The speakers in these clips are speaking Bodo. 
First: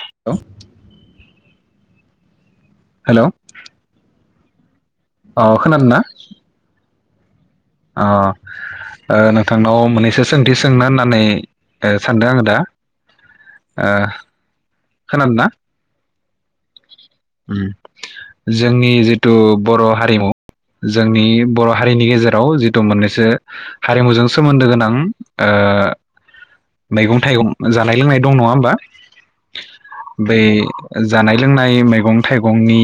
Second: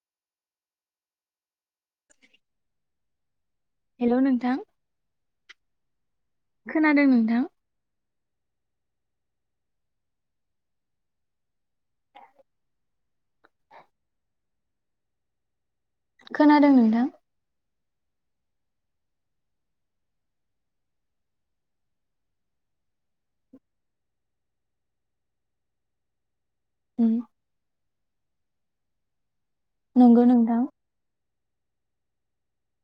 हेलौ हेलौ हेल नोंथां अ खोनादोंना? खोनादों नोंथां? अ ओ नोंथांनाव मोननैसो सोंथि सोंनो होननानै ओ सानदों आङो दा ओ खोनादो ना खोनादों नोंथां उम जोंनि जिथु बर हारिमु जोंनि बर हारिनि गेजेराव जिथु मोननैसो हारिमुजों सोमोन्दो गोनां ओ उम मैगं थाइगं जा जानाय लोंनाय दं नङा होमबा नंगौ बे नोंथां। ज जानाय लोंनाय मैगं थाइगंनि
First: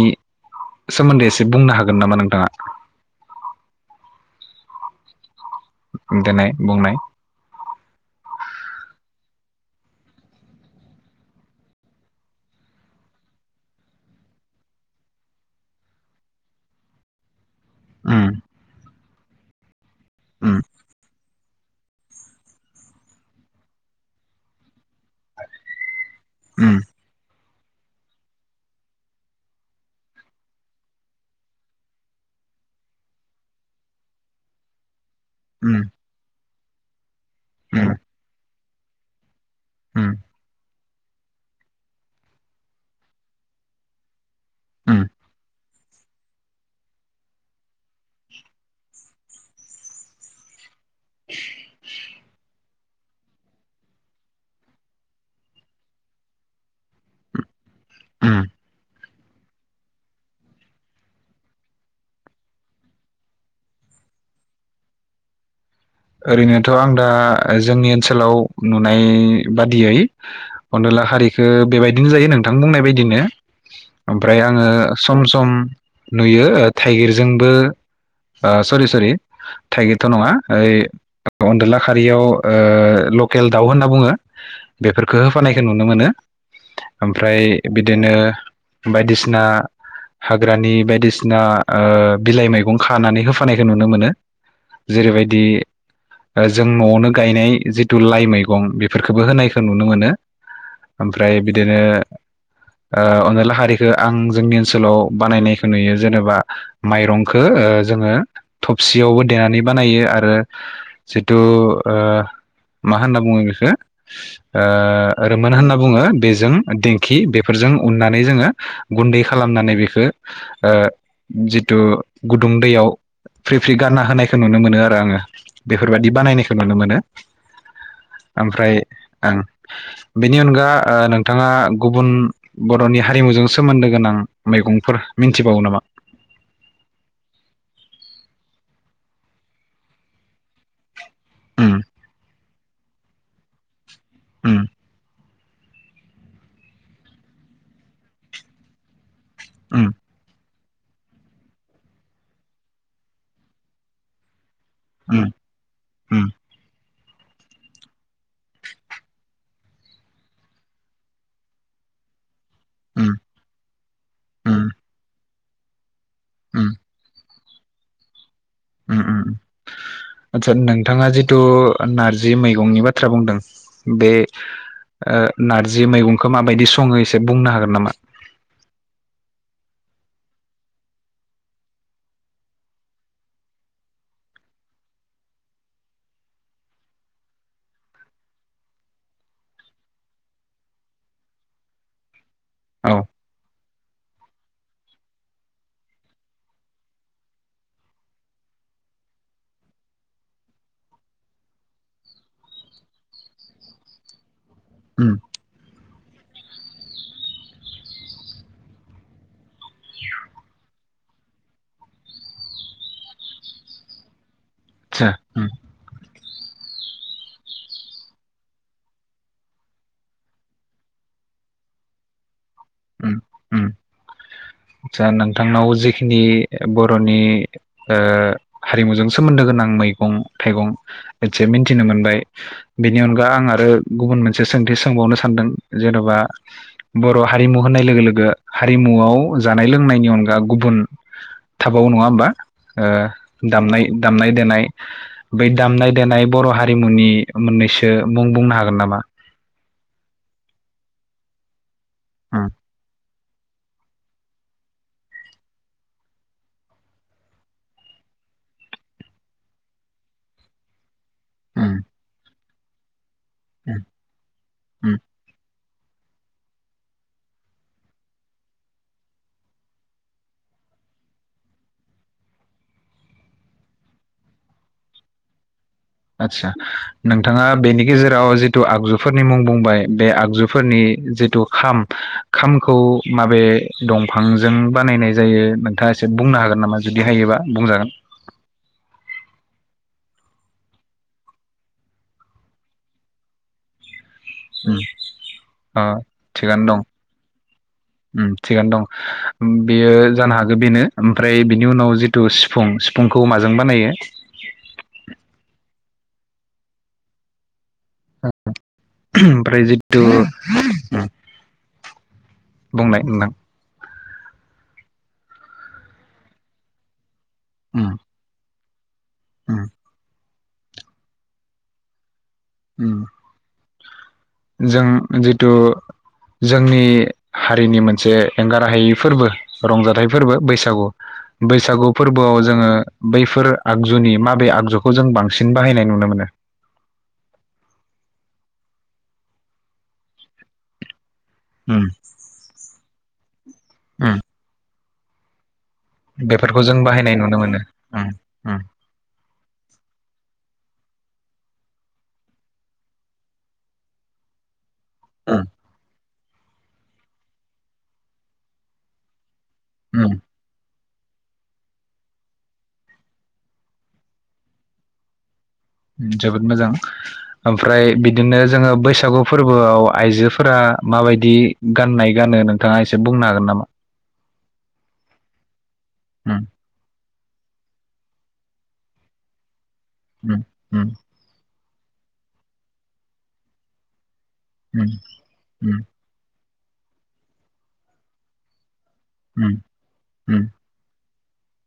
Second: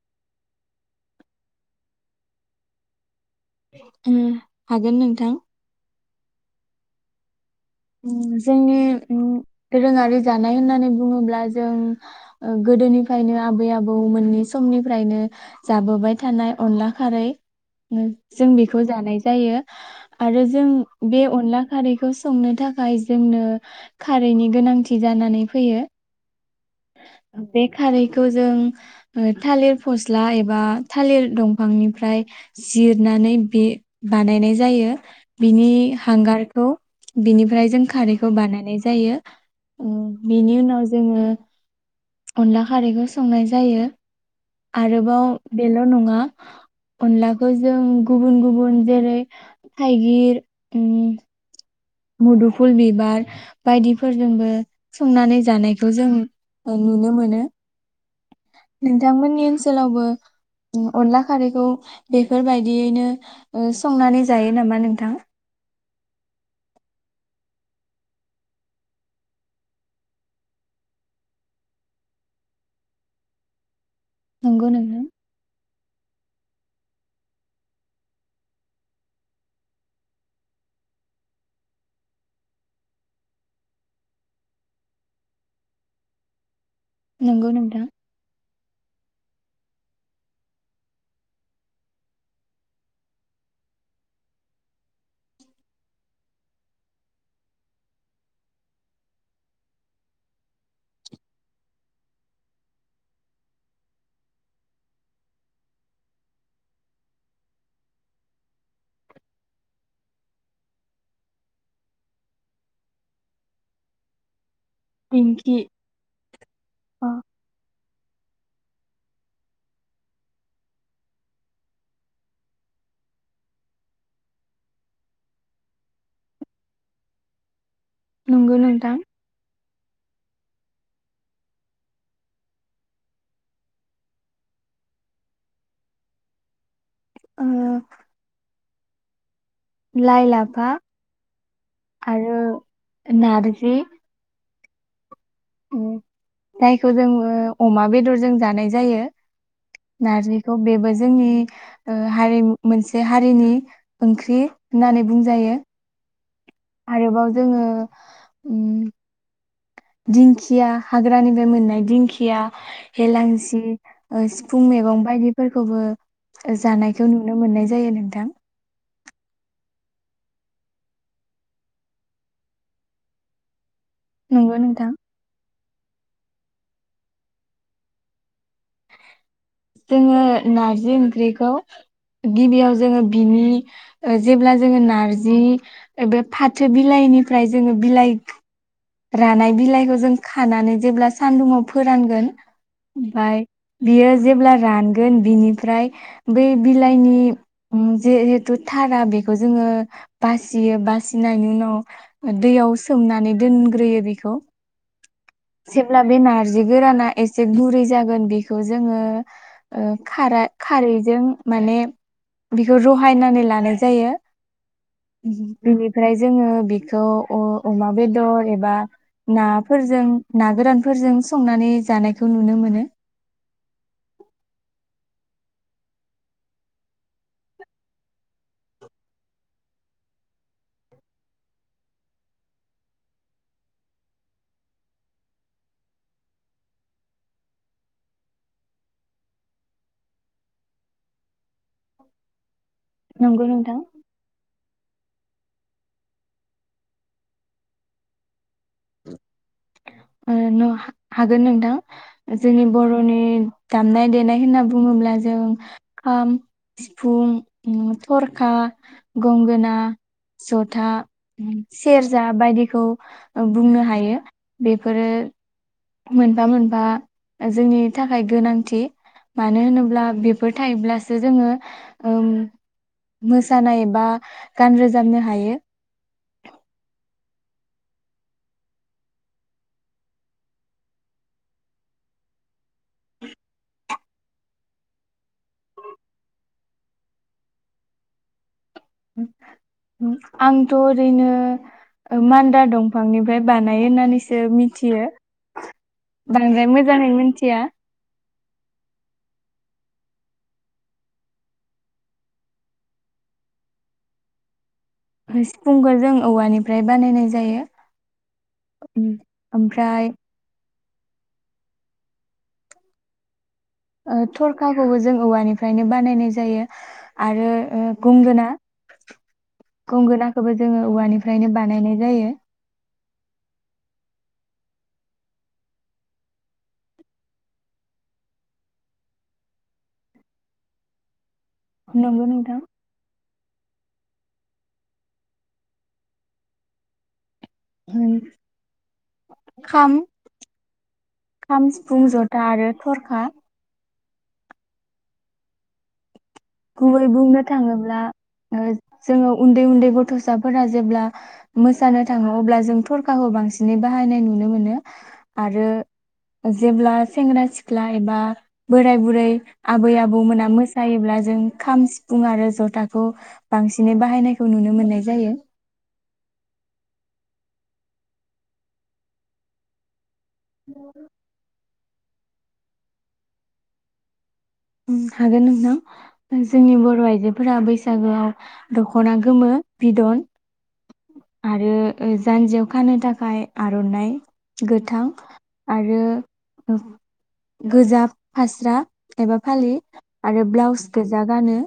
सोमोन्दै एसे बुंनो हागोन नामा नोंथाङा? उम हागोन नोंथां उम देनाय बुंनाय ओ जोंनि दोरोङारि जानाय होननानै बुङोब्ला जों गोदोनिफ्रायनो आबै आबौ मोननै समनिफ्रायनो जाबोबाय थानाय अनला खारै उम जों बेखौ जानाय जायो आरो उम जों बे अनला खारैखौ संनो थाखाय जोंनो खारैनि गोनांथि जानानै फैयो उम बे खारैखौ जों ओ थालिर फस्ला एबा थालिर दंफांनिफ्राय जिरनानै बे बानायनाय जायो बिनि हांगार बिनिफ्राय जों उम खारैखौ बानायनाय जायो उम बिनि उनाव जोङो अनला खारैखौ संनाय जायो उम आरोबाव बेल नङा अनलाखौ जों गुबुन गुबुन जेरै थाइगिर फुल बिबार बायदिफोरजोंबो संनानै जानायखौ जों नुनो मोनो उम नोंथांमोननि ओनसोलावबो अनला खारैखौ बेफोरबायदियैनो संनानै जायो नामा नोंथां ओरैनोथ‌ आं दा जोंनि ओनसोलाव नुनाय बादियै अनदला हारिखो बेबायदिनो जायो नोंथां बुंनाय बायदिनो ओमफ्राय आङो नंगौ नोंथां सम सम नुयो थाइगिरजोंबो सरि सरि थाइगिरथ नङा ओइ अनदला खारियाव लकेल दाउ होनना बुङो बेफोरखौ होफानायखौ नुनो मोनो ओमफ्राय नंगौ नोंथां। बिदिनो बायदिसिना सिना हाग्रानि बायदिसिना बिलाइ मैगं खानानै होफानायखौ नुनो मोनो जेरैबायदि जों नआवनो गायनाय जिथु लाइ मैगं बेफोरखौबो होनायखौ नुनो मोनो ओमफ्राय बिदिनो अनदलाखारिखौ आं जोंनि ओनसोलाव बानायनायखौ नुयो जेनेबा माइरंखौ जोङो थबसियावबो देनानै बानायो आरो जिथु मा होनना बुङो एखौ रोमोन दिंखि होनना बुङो बेजों अ दिेंखि बेफोरजों उननानै जोङो गुन्दै खालामनानै बेखौ जिथु गुदुं दैयाव फ्रि फ्रि गानना होनायखौ नुनो मोनो आरो आङो बेफोरबायाददि बानायनायखौ नुनो मोनो नंगौ ओमफ्राय नोंथां आं बेनि अनगा नोंथाङा गुबुन बरनि हारिमुजों सोमोन्दो गोनां मैगंफोर मिथिबावो नामा ओ लाय लाफा उम आरो नारजि ओम [unintelligible] जायखौ जों अमा बेदरजों जानाय जायो उम नारजि थ बेबो जोंनि ओ हारिमु मोनसे हारिनि ओंख्रि होननानै उम बुंजायो उम आरोबाव जोङो उम दिंखिया हाग्रानिफ्राय मोननाय दिंखिया उम हेेलांसि ओ सिफुं उम मैगं बायदि फोरखौबो उम जानायखौ नु नुनो मोननाय जायो नोंथां उम उम आतसा नोंथाङा जिथु नारजि मैगंनि बाथ्रा बुंदों बे नंगौ नोंथां ओ नारजि मैगं खो माबायदि सङो एसे बुंनो हागोन नामा? जोङो नारजि ओंख्रिखौ गिबियाव जोङो बिनि जेब्ला जोङो नारजि बे फाथो बिलाइनिफ्राय जोङो बिलाइ रानाय बिलाइखौ जों खानानै जेब्ला सानदुङाव फोरानगोन औ बाय बियो जेब्ला रानगोन बिनिफ्राय बै बिलाइनि उम जिहेथु थारा बेखौ जोङो बासियो बासिनायनि उनाव दैयाव सोमनानै दोन ग्रोयो बिखौ उम जेब्ला बे नार्जि गोराना एसे गुरै जागोन बेखौ जोङो ओ खारा खारैजों माने बेखौ रहायनानै लानाय जायो आदसा उम [unintelligible] ओमफ्राय जोङो बेखौ अ अमा बेदर एबा नाफोरजों ना गोरानफोरजों संनानै जानायखौ नुनो मोनो उम उम नोंथांनाव जिखिनि बरनि ओ हारिमुजों सोमोन्दो गोनां मैगं थाइगं मोनसे मिथिनो मोनबाय बेनि अनगा आं आरो गुबुन मोनसे सोंथि सोंबावनो सानदों जेनबा बर हारिमु होननाय लोगो लोगो हारिमुआव जानाय लोंनायनि अनगा गुबुन थाबाव नङा होमबा ओ नंगौ नोंथां दामनाय दामनाय देनाय बै दामनाय देनाय बर हारिमुनि मोननैसो मुं बुंनो हागोन नामा ओ हागोन नोंथां उम जोंनि बरनि दामनाय देनाय होनना बुङोब्ला जों खाम सिफुं थरखा गंगोना जथा उम सेरजा बायदि खौ बुंनो हायो उम उम बेफोरो मोनफा मोनफा जोंनि थाखाय गोनांथि मानो होनोब्ला बेफोर थायोब्लासो जोङो मोसानायबा गान रोजाबनो हायो आतसा नोंथाङा बेनि गेजेराव जिथु आगजुफोरनि मुं बुंबाय बे आगजुफोरनि जिथु खाम खामखौ माबे दंफांजों बानायनाय जायो नोंथाङा एसे बुंनो हागोन नामा जुदि हायोबा बुंजागोन आंथ ओरैनो मान्दा दंफांनिफ्राय बानायो होननानै उम मिथियो अ थिगानो बांद्राय दं मोजाङैनो मिथिया उम थिगानो दं बेयो जानो हागौ बेनो ओमफ्राय बिनि उनाव जिथु सिफुं सिफुंखौ माजों बानायो सिफुंखौ जों औवानिफ्राय बानायनाय जायो। उम [unintelligible] ओमफ्राय जितु उम बुंनाय नोंथां ओ थरखाखौबो जों औवानिफ्रायनो बानायनाय जायो। आरो ओ उम गंगोना उम गंगोना खौबो जोङो औवानिफ्रायनो बानायनाय जायो। उम जों जिथु जोंनि हारिनि मोनसे एंगाराहायै फोरबो रंजाथाइ फोरबो बैसागु बैसागु नंगौ फोरबोआव नोंथां जोङो बैफोर आगजुनि माबे आगजुखौ जों बांसिन बाहायनाय नुनो मोनो? खाम, खाम, उम सिफुं, जथा आरो थरखा उम बेफोरखौ जों गुबै बाहायनाय नुनो बुंनो मोनो। थाङोब्ला उम उम ओ जोङो उन्दै उन्दै गथसाफोरा जेब्ला मोसानो थाङो अब्ला जों थरखाखौ बांसिनै बाहायनाय नुनो मोनो। आरो जेब्ला सेंग्रा सिख्ला एबा बोराय बुरै आबै उम उम आबौमोना मो सायोब्ला जों खाम, सिफुं आरो जथाखौ बांसिनै बाहायनायखौ नुनो मोननाय जायो। जोबोद मोजां ओमफ्राय बिदिनो जोङो बैसागु फोरबोआव आइजोफोर आ माबायदि गाननाय गानो नोंथाङा एसे बुंनो हागोन नामा? उम हागोन नोंथां जोंनि बर आयजो जोफोरा बैसागोआव दखना गोमो बिदन उम उम आरो ओ जान्जियाव खानो थाखाय आरनाइ गोथां आरो गोजा फास्रा एबा फालि आरो ब्लाउस गोजा गानो।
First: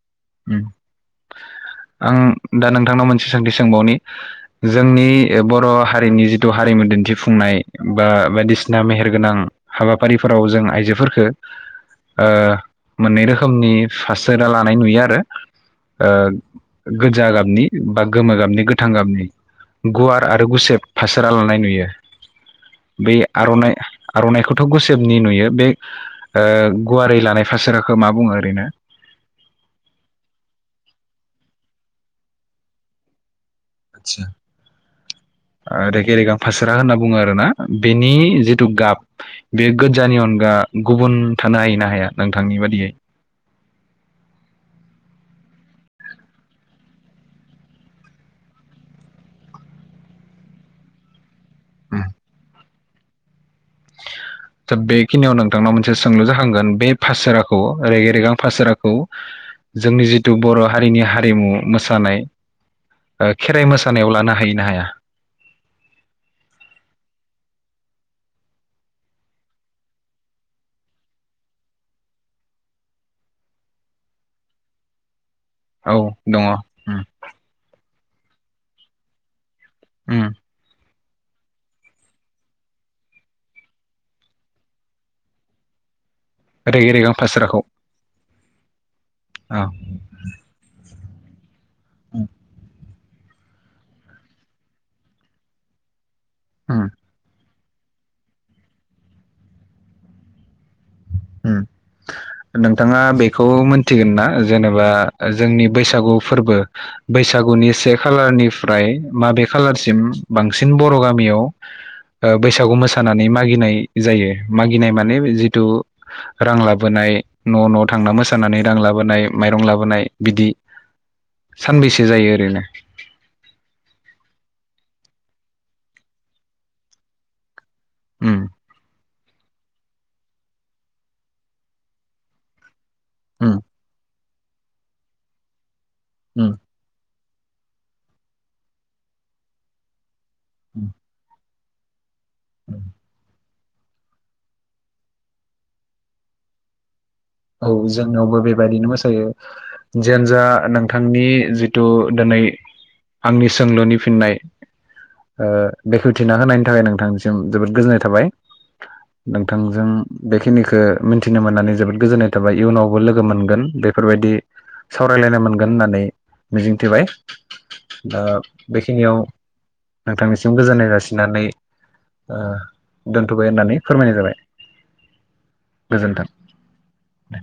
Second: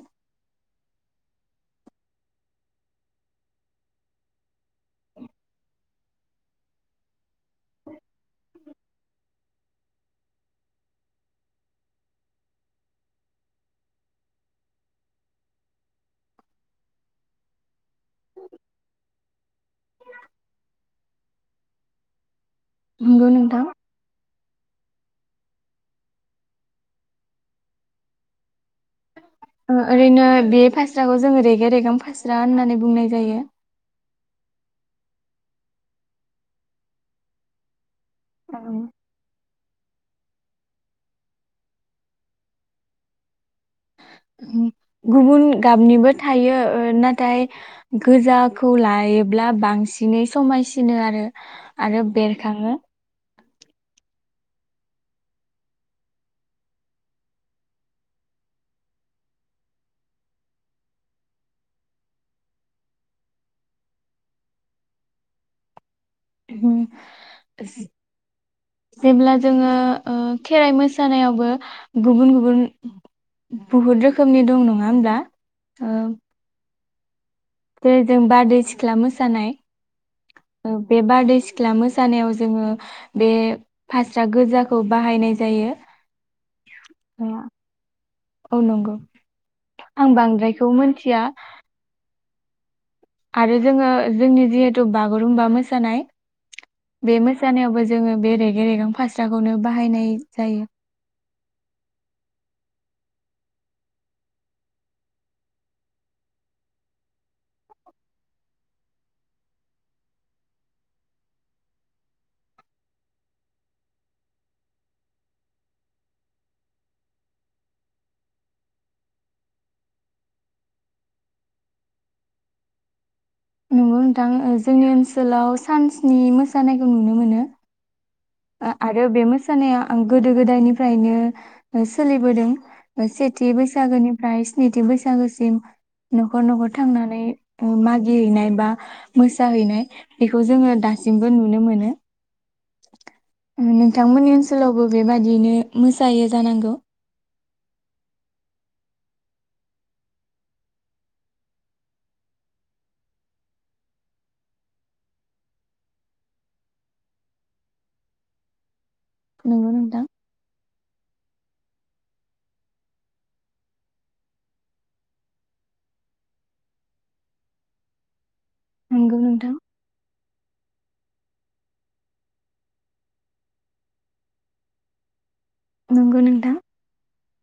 उम। आं दा नोंथांनाव मोनसे सोंथि सोंबावनि जोंनि बर हारिनि जिथु हारिमु दिन्थिफुंनाय बा बायदिसिना मेहेरगोनां हाबाफारिफोराव जों आइजोफोरखो ओ मोननै रोखोमनि फासोरा लानाय नुयो आ रो ओ गोजा गाबनि बा गोमो गाबनि गोथां गाबनि गुवार आरो गुसेब फासारा लानाय नुयो। बे नंगौ नोंथां आरनाइ आरनाइखौ थ गुसेबनि नुयो बे गुवारै लानाय फासाराखौ मा बुङो ओरैनो ओरैनो बे फास्राखौ जोङो रेगे रेगां फास्रा होननानै बुंनाय जायो आदसा ओ रेगे रेगां फासोरा होनना बुङो आरो ना बेनि जितु जायो गाब बे गोजानि अनगा गुबुन थानो हायो ना हाया नोंथांनि बादियै गुबुन गाबनिबो थायो ओ नाथाय गोजाखौ लायोब्ला बांसिनै समायसिनो आरो आरो बेरखाङो थ बेखिनियाव नोंथांनाव मोनसे सोंलु जाखांगोन बे फासोराखौ रेगे रेगां फासोराखौ जोंनि जिथु बर हारिनि हारिमु मोसानाय ओ खेराइ मोसानायाव लानो हायो ना हाया [unintelligible] जेब्ला जोङो ओ खेराइ मोसानायावबो गुबुन गुबुन बहुत रोखोमनि दं नङा होमब्ला औ दङ उम बे जों बारदै सिख्ला मोसानाय उम ओ बे बारदै सिख्ला मोसानायाव जोङो बे फास्रा गोजाखौ बाहायनाय जायो। रेगे रेगां फास्राखौ औ नंगौ आं बांद्रायखौ मिथि या आरो जोङो जोंनि जिहेथु बागुरुमबा मोसानाय। उम बेमोन जानायावबो जोङो बे रेगें रेगें फास्राखौनो बाहायनाय जायो। नोंथाङा बेखौ मोनथिगोन ना जेनेबा जोंनि बैसागु फोरबो उम बैसागुनि से खालारनिफ्राय माबे खालारसिम बांसिन बर गामियाव बैसागु मोसानानै मागिनाय जायो मागिनाय माने जिथु रां लाबोनाय न न थांना मोसानानै रां लाबोनाय माइरं लाबोनाय बिदि सानबैसो जायो ओरैनो नंगौ नोंथां जोंनि ओनसोलाव सानस्नि मोसानायखौ नुनो मोनो। उम आ आरो बे मोसानाया आं गोदो गोदायनिफ्रायनो सोलिबोदों। सेथि उम बैसागोनि ओमफ्राय स्निथि बैसागोसिम नखर उम नखर थांनानै मागिहैनाय बा मोसाहैनाय बेखौ जोङो दासिमबो नुनो मोनो औ नोंथांमोननि ओनसोलावबो बेबादियनो मोसायो जानांगौ औ जोंनावबो बेबायदिनो मोसायो जेनजा नोंथांनि जिथु दिनै आंनि सोंलुनि फिननाय बेखेवथिना होनायनि थाखाय नोंथांसिम जोबोद गोजोननाय थाबाय नंगौ नोंथांजों नोंथां बेखिनिखौ मिथिनो मोननानै जोबोद गोजोननाय। एबा इयुनावबो लोगो मोनगोन बेफोरबायदि सावरायलायनाय मोनगोन होननानै मिजिंथिबाय दा। बेखिनियाव नंगौ नोंथां नोंथांनिसिम गोजोननाय जासिनानै ओ दोनथबाय होननानै फोरमायनाय जाबाय। नंगौ नोंथा। दे।